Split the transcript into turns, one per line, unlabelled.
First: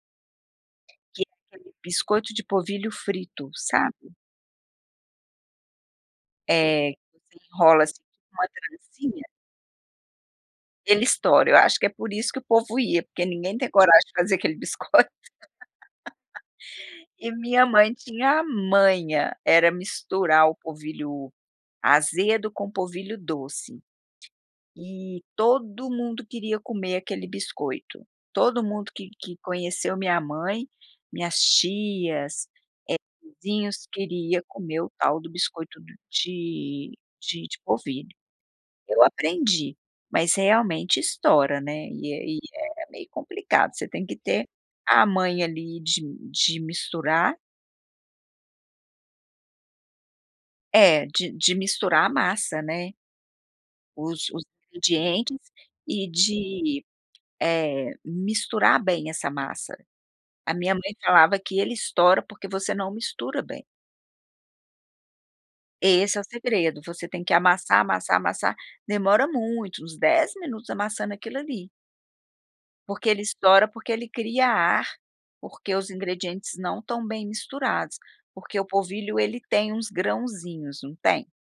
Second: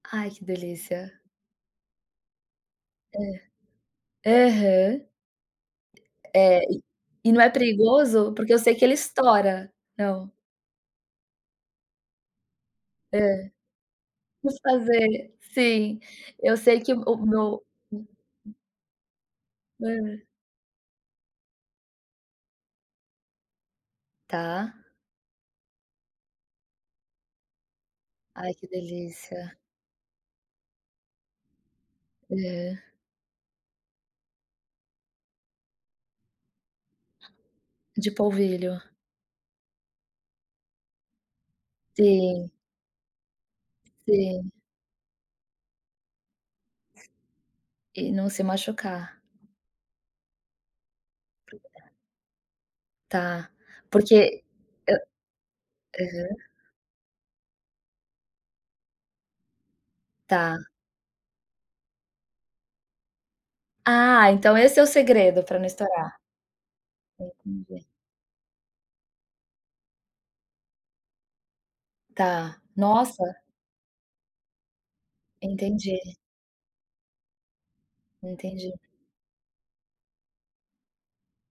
Ai, que delícia.
Que é aquele biscoito de polvilho
Hã.
frito, sabe?
Aham. É. E
Eh, que
e
você
não é
enrola, assim,
perigoso?
tipo, uma
Porque eu sei que ele
trancinha.
estoura. Não.
Ele estoura. Eu acho que, é por isso que o povo ia. Porque
Hã.
ninguém tem coragem de fazer aquele
Vamos
biscoito.
fazer. Sim. Eu sei que o o
E
meu
minha mãe tinha a manha. Era
Hã.
misturar o polvilho azedo com polvilho doce.
Tá.
E, todo mundo queria comer aquele biscoito.
Ai,
Todo
que
mundo que que
delícia.
conheceu minha mãe, minhas tias,
Hã.
eh, vizinhos, queria comer o tal do biscoito de de de polvilho.
De polvilho.
Eu aprendi. Mas, realmente, estoura, né, e aí,
Sim.
é meio complicado. Você tem que ter
Sim.
a manha, ali, de de misturar.
E, não se machucar.
É. De de
[unintelligible]
misturar a massa, né.
Tá.
Os
Porque
os
hã,
ingredientes. E
aham.
de, eh, misturar bem essa massa. A
Tá.
minha mãe falava que ele estoura, porque você não mistura bem.
Ah. Então, esse é o segredo pra não estourar?
Esse é o segredo. Você tem que amassar,
Entendi.
amassar, amassar. Demora muito, uns 10 minutos amassando aquilo ali.
Tá.
Porque ele
Nossa!
estoura, porque ele cria ar. Porque os
Entendi.
ingredientes não estão bem misturados. Porque o
Entendi.
polvilho ele tem uns grãozinhos, não tem?